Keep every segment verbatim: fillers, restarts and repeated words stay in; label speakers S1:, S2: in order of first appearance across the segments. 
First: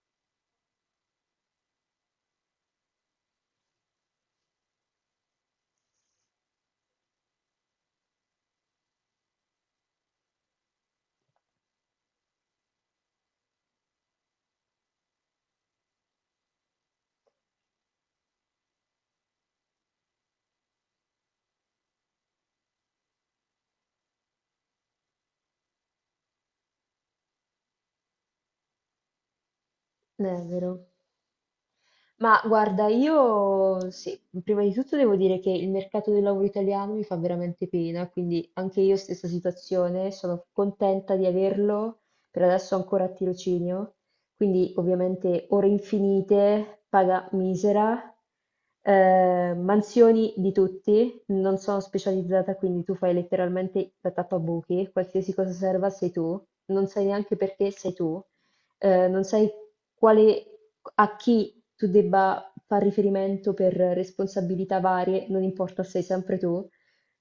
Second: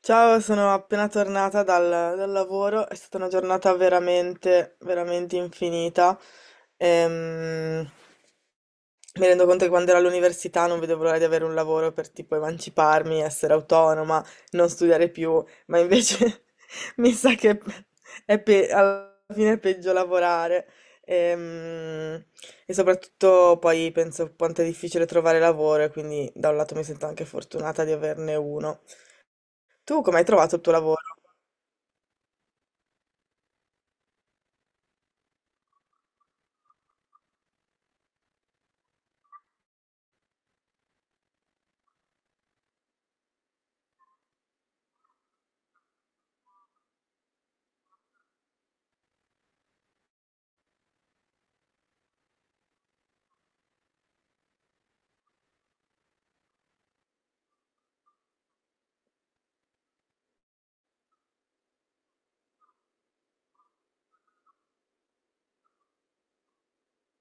S1: Ciao, sono appena tornata dal, dal lavoro, è stata una giornata veramente, veramente infinita. Ehm, Mi rendo conto che quando ero all'università non vedevo l'ora di avere un lavoro per tipo emanciparmi, essere autonoma, non studiare più, ma invece mi sa che è pe- alla fine è peggio lavorare. Ehm, E, soprattutto poi penso quanto è difficile trovare lavoro e quindi da un lato mi sento anche fortunata di averne uno. Tu come
S2: È
S1: hai trovato il tuo
S2: vero.
S1: lavoro?
S2: Ma guarda, io sì, prima di tutto devo dire che il mercato del lavoro italiano mi fa veramente pena, quindi anche io stessa situazione, sono contenta di averlo, per adesso ancora a tirocinio, quindi ovviamente ore infinite, paga misera, eh, mansioni di tutti, non sono specializzata, quindi tu fai letteralmente la tappabuchi, qualsiasi cosa serva sei tu, non sai neanche perché sei tu eh, non sai quale, a chi tu debba far riferimento per responsabilità varie, non importa, sei sempre tu.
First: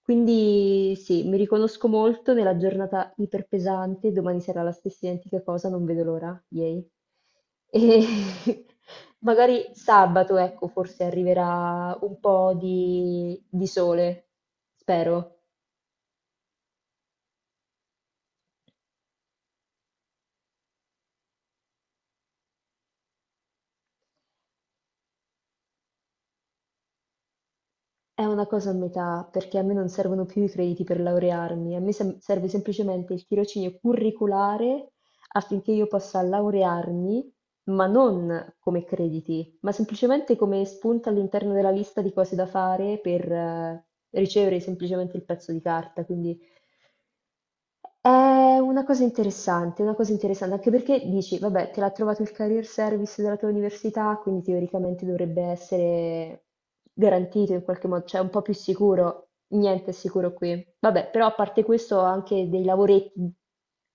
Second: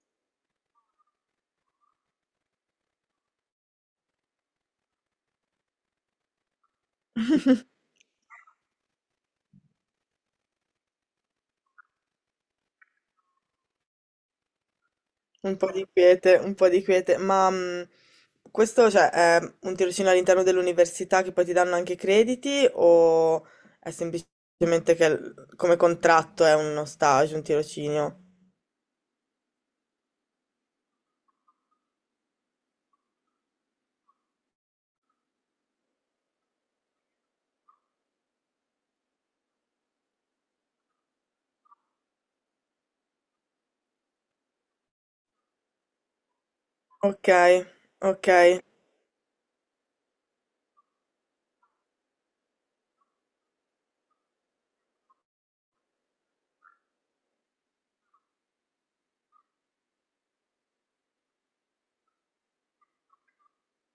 S2: Quindi sì, mi riconosco molto nella giornata iperpesante, domani sarà la stessa identica cosa, non vedo l'ora, yay. E magari sabato, ecco, forse arriverà un po' di, di sole, spero.
S1: Un po' di quiete, un po' di quiete, ma mh, questo cioè, è un tirocinio all'interno dell'università che poi ti danno anche crediti o è semplicemente che l- come contratto è uno stage, un tirocinio?
S2: È una cosa a metà, perché a me non servono più i crediti per laurearmi, a me sem- serve semplicemente il tirocinio curriculare affinché io possa laurearmi, ma non come crediti, ma semplicemente come spunta all'interno della lista di cose da fare per eh, ricevere semplicemente il pezzo di carta. Quindi
S1: Ok, ok.
S2: è una cosa interessante, una cosa interessante, anche perché dici, vabbè, te l'ha trovato il career service della tua università, quindi teoricamente dovrebbe essere garantito in qualche modo, cioè un po' più sicuro. Niente è sicuro qui. Vabbè, però a parte questo ho anche dei lavoretti,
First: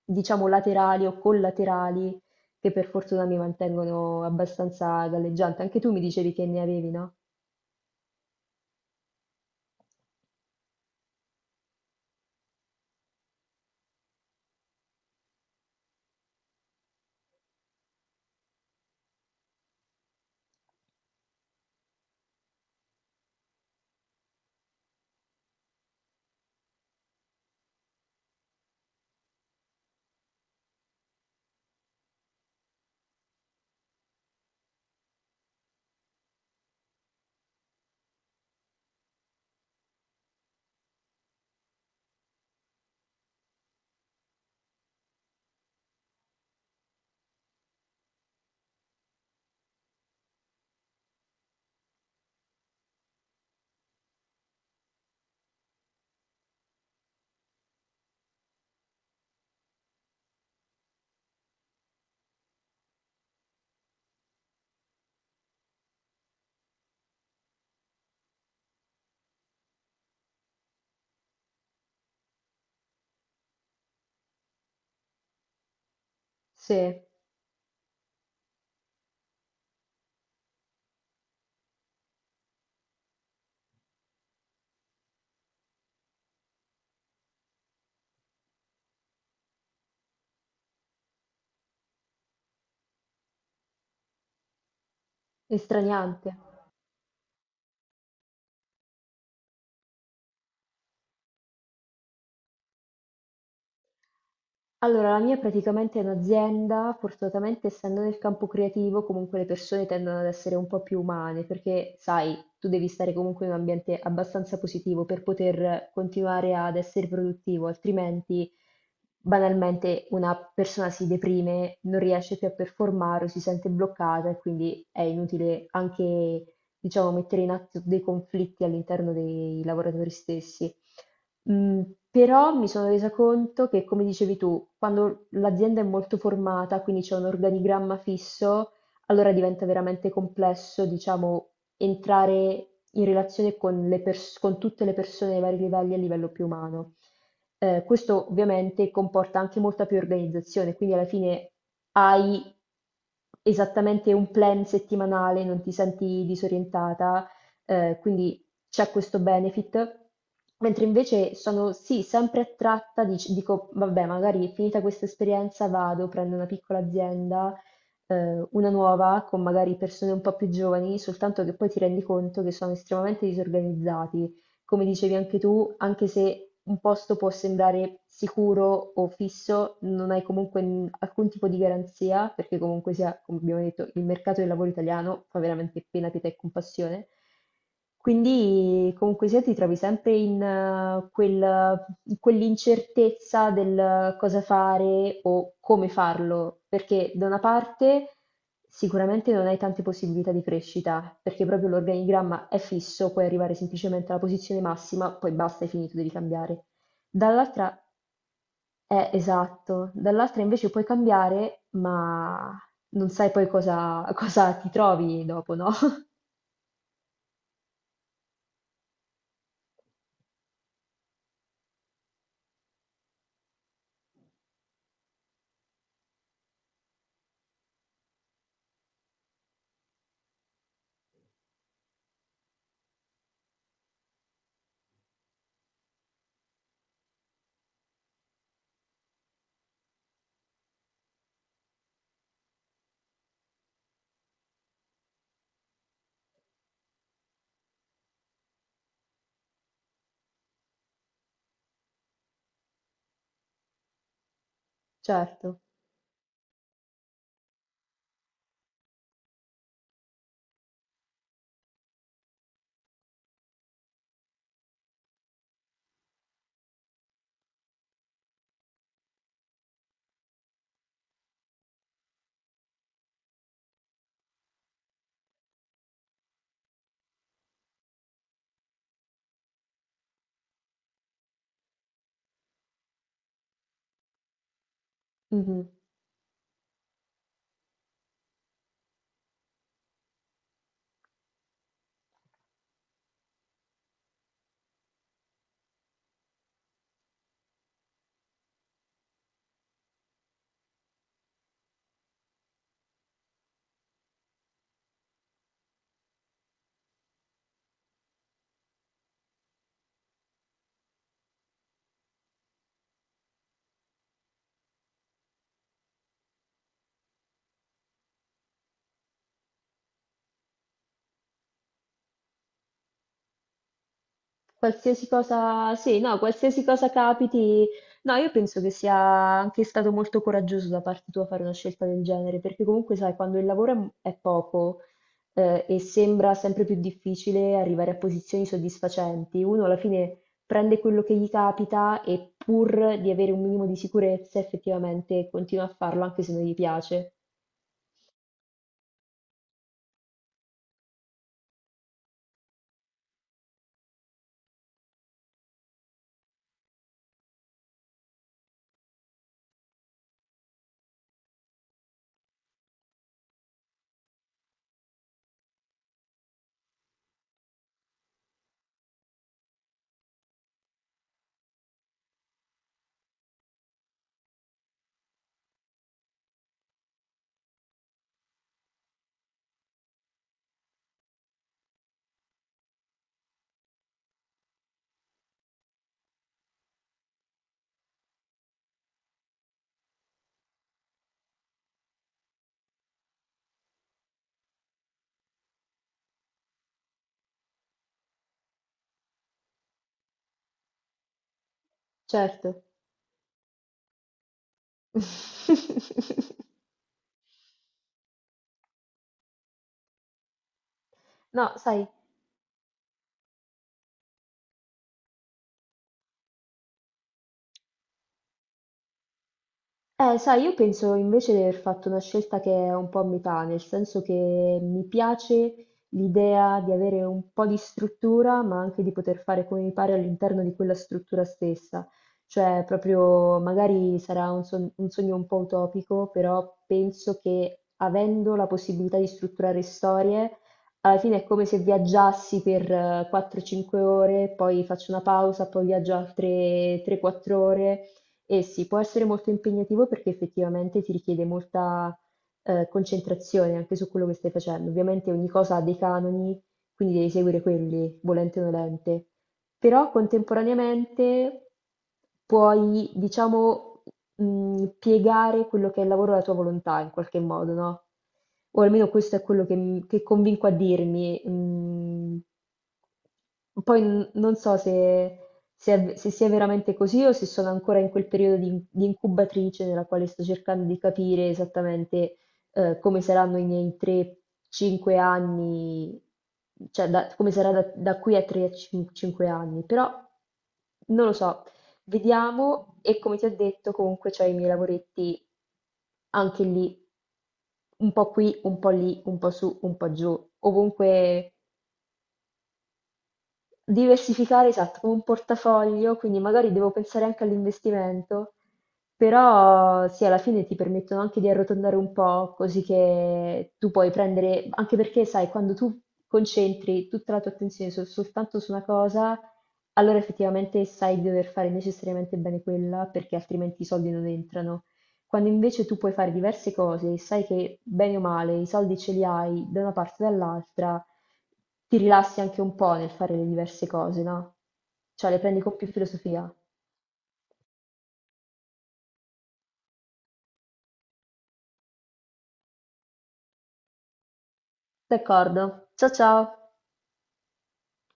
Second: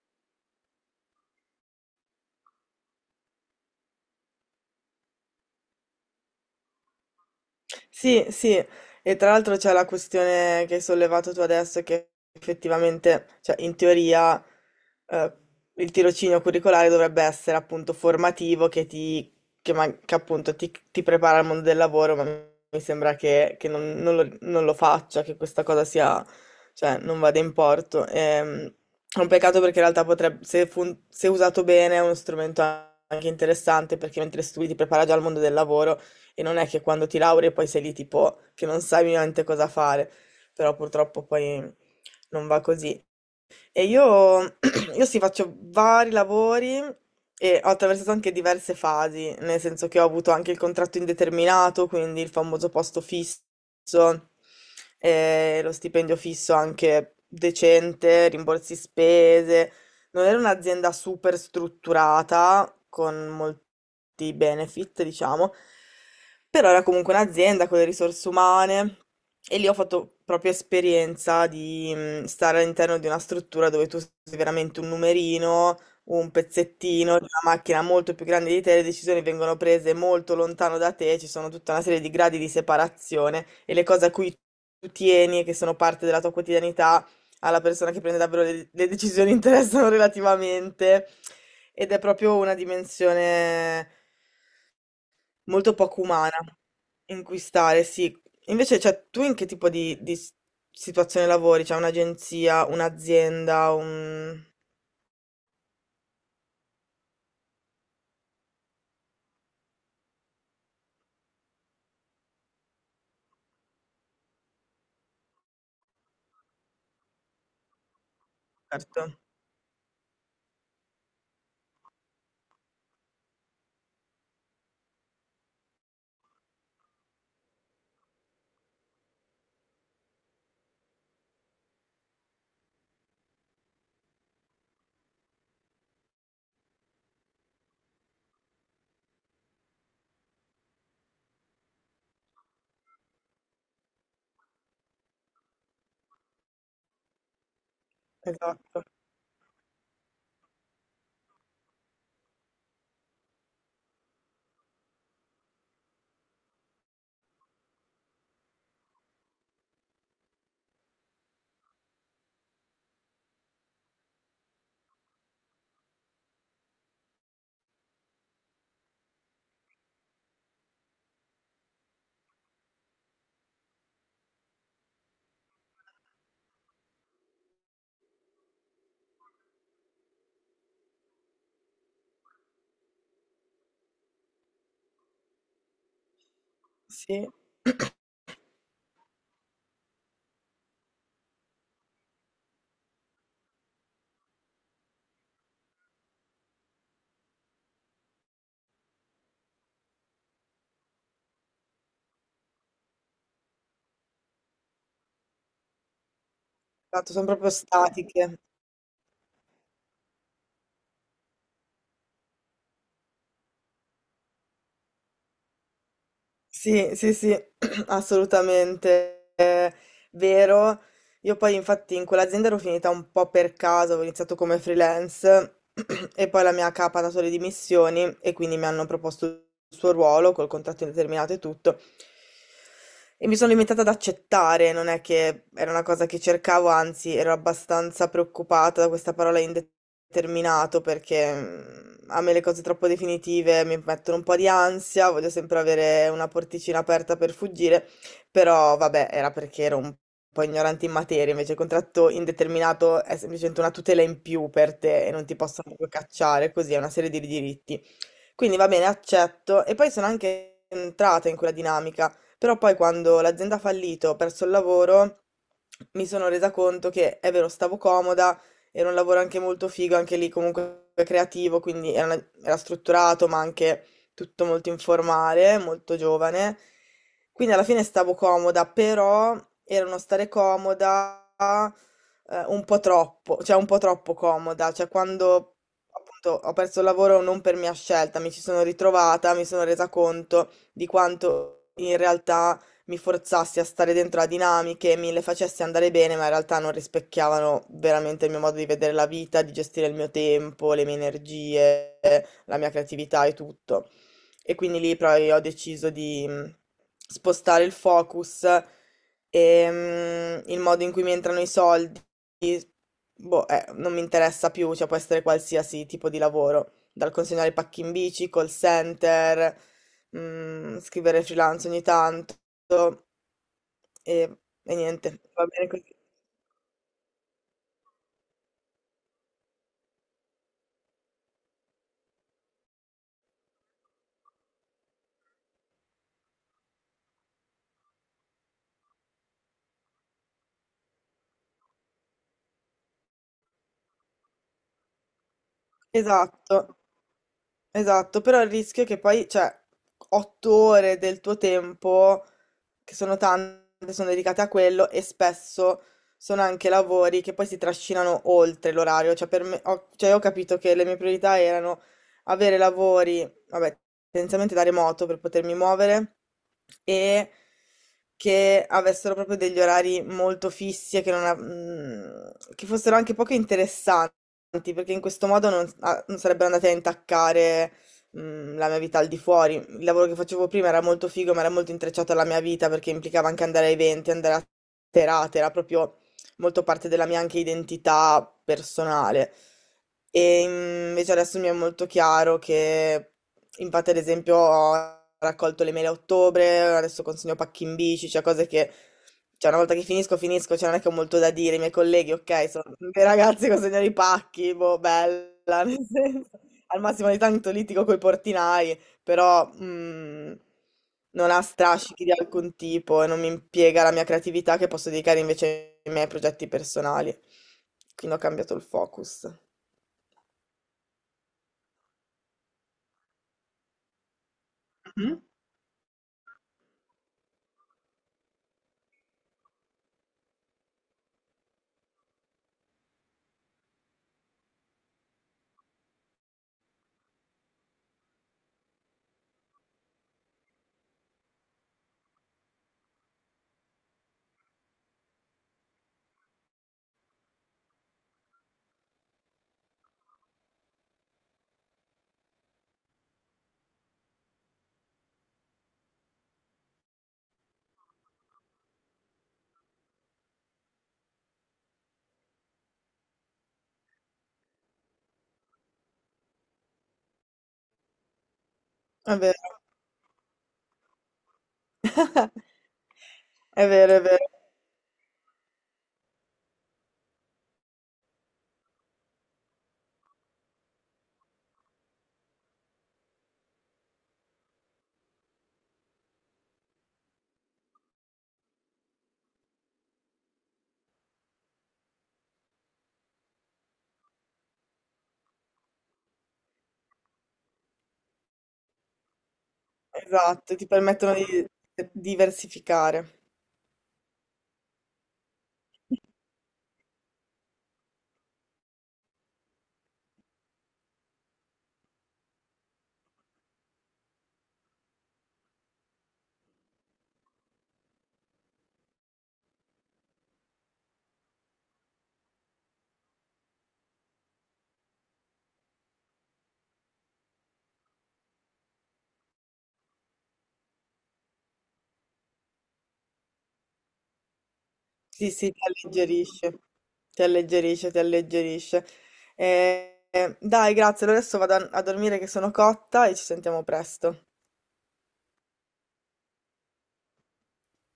S2: diciamo, laterali o collaterali che per fortuna mi mantengono abbastanza galleggiante. Anche tu mi dicevi che ne avevi, no?
S1: Sì, sì, e tra l'altro c'è la questione che hai sollevato tu adesso, che effettivamente, cioè in teoria, eh, il tirocinio curricolare dovrebbe essere appunto formativo, che ti, che ma- che appunto ti, ti prepara al mondo del lavoro, ma mi sembra che, che non, non lo, non lo faccia, che questa cosa sia, cioè non vada in porto. Ehm, è un peccato perché in realtà potrebbe, se, fun- se usato bene, è uno strumento anche interessante, perché mentre studi ti prepara già al mondo del lavoro e non è che quando ti lauri poi sei lì tipo che non sai minimamente cosa fare, però purtroppo poi non va così. E io, io sì, faccio vari lavori e ho attraversato anche diverse fasi, nel senso che ho avuto anche il contratto indeterminato, quindi il famoso posto fisso, eh, lo stipendio fisso anche decente, rimborsi spese, non era un'azienda super strutturata, con molti benefit, diciamo, però era comunque un'azienda con le risorse umane e lì ho fatto proprio esperienza di mm, stare all'interno di una struttura dove tu sei veramente un numerino, un
S2: Sì,
S1: pezzettino di una macchina molto più grande di te, le decisioni vengono prese molto lontano da te, ci sono tutta una serie di gradi di separazione e le cose a cui tu tieni e che sono parte della tua quotidianità alla persona che prende davvero le, le decisioni interessano relativamente ed è proprio una dimensione molto poco
S2: estraniante.
S1: umana in cui stare, sì. Invece, cioè, tu in che tipo di, di s- situazione lavori? Cioè un'agenzia, un'azienda, un...
S2: Allora, la mia è praticamente un'azienda, fortunatamente essendo nel campo creativo, comunque le persone tendono ad essere un po' più umane, perché sai, tu devi stare comunque in un ambiente abbastanza positivo per poter continuare ad essere produttivo, altrimenti
S1: Certo,
S2: banalmente una persona si deprime, non riesce più a performare o si sente bloccata e quindi è inutile anche diciamo, mettere in atto dei conflitti all'interno dei lavoratori stessi. Mm, però mi sono resa conto che, come dicevi tu, quando l'azienda è molto formata, quindi c'è un organigramma fisso, allora diventa veramente complesso, diciamo, entrare in relazione con le pers- con tutte le persone ai vari livelli a livello più umano. Eh, questo
S1: esatto,
S2: ovviamente comporta anche molta più organizzazione, quindi alla fine hai esattamente un plan settimanale, non ti senti disorientata, eh, quindi c'è questo benefit. Mentre invece sono sì, sempre attratta, dic- dico, vabbè, magari finita questa esperienza vado, prendo una piccola azienda ehm, una nuova con magari persone un po' più giovani, soltanto che poi ti rendi conto che sono estremamente disorganizzati come dicevi anche tu, anche se un posto può sembrare sicuro o fisso, non hai comunque n- alcun tipo di garanzia, perché comunque sia, come abbiamo detto, il mercato del lavoro italiano fa veramente pena, pietà e compassione.
S1: sì.
S2: Quindi comunque sia ti trovi sempre in, eh, quel- in quell'incertezza del cosa fare o come farlo, perché da una parte sicuramente non hai tante possibilità di crescita, perché proprio l'organigramma è fisso, puoi arrivare semplicemente alla posizione massima, poi basta, hai finito, devi cambiare.
S1: Esatto, sono proprio
S2: Dall'altra,
S1: statiche.
S2: è esatto, dall'altra invece puoi cambiare, ma non sai poi cosa, cosa ti trovi dopo, no?
S1: Sì, sì, sì, assolutamente eh, vero. Io poi infatti in quell'azienda ero finita un po' per caso, avevo iniziato come freelance e poi la mia capa ha dato le dimissioni e quindi mi hanno proposto il suo ruolo col contratto indeterminato e tutto. E mi sono limitata ad accettare, non è che era una cosa che cercavo, anzi ero abbastanza preoccupata da questa parola indeterminato perché mm, a me le cose troppo definitive mi mettono un po' di ansia, voglio sempre avere una porticina aperta per fuggire. Però vabbè, era perché ero un po' ignorante in materia, invece il contratto indeterminato è semplicemente una tutela in più per te e non ti
S2: Certo.
S1: possono proprio cacciare, così è una serie di diritti. Quindi va bene, accetto. E poi sono anche entrata in quella dinamica, però poi quando l'azienda ha fallito, ho perso il lavoro, mi sono resa conto che è vero, stavo comoda, era un lavoro anche molto figo, anche lì comunque creativo, quindi era, una- era strutturato, ma anche tutto molto informale, molto giovane. Quindi alla fine stavo comoda, però era uno stare comoda eh, un po' troppo, cioè un po' troppo comoda, cioè quando
S2: Mhm.
S1: appunto, ho perso il lavoro non per mia scelta, mi ci sono ritrovata, mi sono resa conto di quanto in realtà mi forzassi a stare dentro a dinamiche, mi le facessi andare bene, ma in realtà non rispecchiavano veramente il mio modo di vedere la vita, di gestire il mio tempo, le mie energie, la mia creatività e tutto. E quindi lì poi ho deciso di mm, spostare il focus e mm, il modo in cui mi entrano i soldi. Boh, eh, non mi interessa più, cioè può essere qualsiasi tipo di lavoro, dal consegnare pacchi in bici, call center, mm, scrivere freelance ogni tanto e, e
S2: Qualsiasi
S1: niente, va bene
S2: cosa,
S1: così.
S2: sì, no, qualsiasi cosa capiti, no, io penso che sia anche stato molto coraggioso da parte tua fare una scelta del genere, perché comunque sai, quando il lavoro è m- è poco, eh, e sembra sempre più difficile arrivare a posizioni soddisfacenti, uno alla fine prende quello che gli capita e pur di avere un minimo di sicurezza, effettivamente continua a farlo anche se non gli
S1: Esatto.
S2: piace.
S1: Esatto, però il rischio è che poi, cioè, otto ore del tuo tempo, che sono tante, sono dedicate a quello e spesso sono anche lavori che poi si trascinano oltre l'orario. Cioè, per me, ho, cioè, io ho capito che le mie priorità erano avere lavori, vabbè, tendenzialmente da remoto per potermi muovere e che, avessero proprio degli orari molto fissi e che, non, av- mm, che fossero anche poco interessanti importanti, perché in questo modo non, ah, non sarebbero andati a intaccare mm, la mia vita al di fuori. Il lavoro che facevo prima era molto figo, ma era molto intrecciato alla mia vita perché implicava anche andare a eventi, andare a serate, era proprio molto parte della mia anche identità personale. E mm, invece adesso mi è molto chiaro che, infatti, ad esempio, ho raccolto le mele a ottobre, adesso consegno pacchi in bici, cioè cose che, cioè, una volta che finisco, finisco, cioè, non è che ho molto da dire. I miei colleghi, ok,
S2: Certo.
S1: sono dei ragazzi consegnano i pacchi, boh, bella, nel senso, al massimo di tanto litigo coi portinai, però mm, non ha
S2: No, sai,
S1: strascichi di alcun tipo e non mi impiega la mia creatività che posso dedicare invece ai miei progetti personali. Quindi ho cambiato il focus.
S2: Eh, sai, io penso invece di aver fatto una scelta che è un po' a metà, nel senso che mi
S1: Mhm.
S2: piace l'idea di avere un po' di struttura, ma anche di poter fare come mi pare all'interno di quella struttura stessa. Cioè, proprio magari sarà un, son- un sogno un po' utopico, però penso che avendo la possibilità di strutturare storie, alla fine è come se viaggiassi per eh, quattro o cinque ore, poi faccio una pausa, poi viaggio altre tre quattro ore. Eh sì, può essere molto impegnativo perché effettivamente ti richiede molta eh, concentrazione anche su quello che stai facendo. Ovviamente ogni cosa ha dei canoni, quindi devi seguire quelli, volente o nolente. Però contemporaneamente puoi, diciamo, mh, piegare quello che è il lavoro alla tua volontà in qualche modo, no? O almeno questo
S1: È
S2: è quello
S1: vero,
S2: che, che convinco a dirmi. Mm.
S1: è
S2: Poi
S1: vero, è
S2: n-
S1: vero.
S2: non so se se, è- se sia veramente così o se sono ancora in quel periodo di, di incubatrice nella quale sto cercando di capire esattamente eh, come saranno i miei tre cinque anni, cioè da- come sarà da, da qui a tre o cinque anni, però non lo so, vediamo e come ti ho detto comunque ho i miei lavoretti anche lì, un po' qui, un po' lì, un po' su, un po' giù,
S1: Esatto, ti permettono di
S2: ovunque.
S1: diversificare.
S2: Diversificare, esatto, come un portafoglio, quindi magari devo pensare anche all'investimento, però sì, alla fine ti permettono anche di arrotondare un po', così che tu puoi prendere, anche perché sai, quando tu concentri tutta la tua attenzione sol- soltanto su una cosa, allora effettivamente sai di dover fare necessariamente bene quella, perché altrimenti i soldi non entrano. Quando invece tu puoi fare diverse cose e sai che bene o male i soldi ce li hai da una parte o dall'altra, ti rilassi anche un po' nel fare le diverse cose, no? Cioè le
S1: Sì,
S2: prendi
S1: sì,
S2: con
S1: ti
S2: più filosofia.
S1: alleggerisce, ti alleggerisce, ti alleggerisce. Eh, eh, dai, grazie. Allora adesso vado a a dormire che sono cotta e ci sentiamo presto.
S2: D'accordo. Ciao ciao.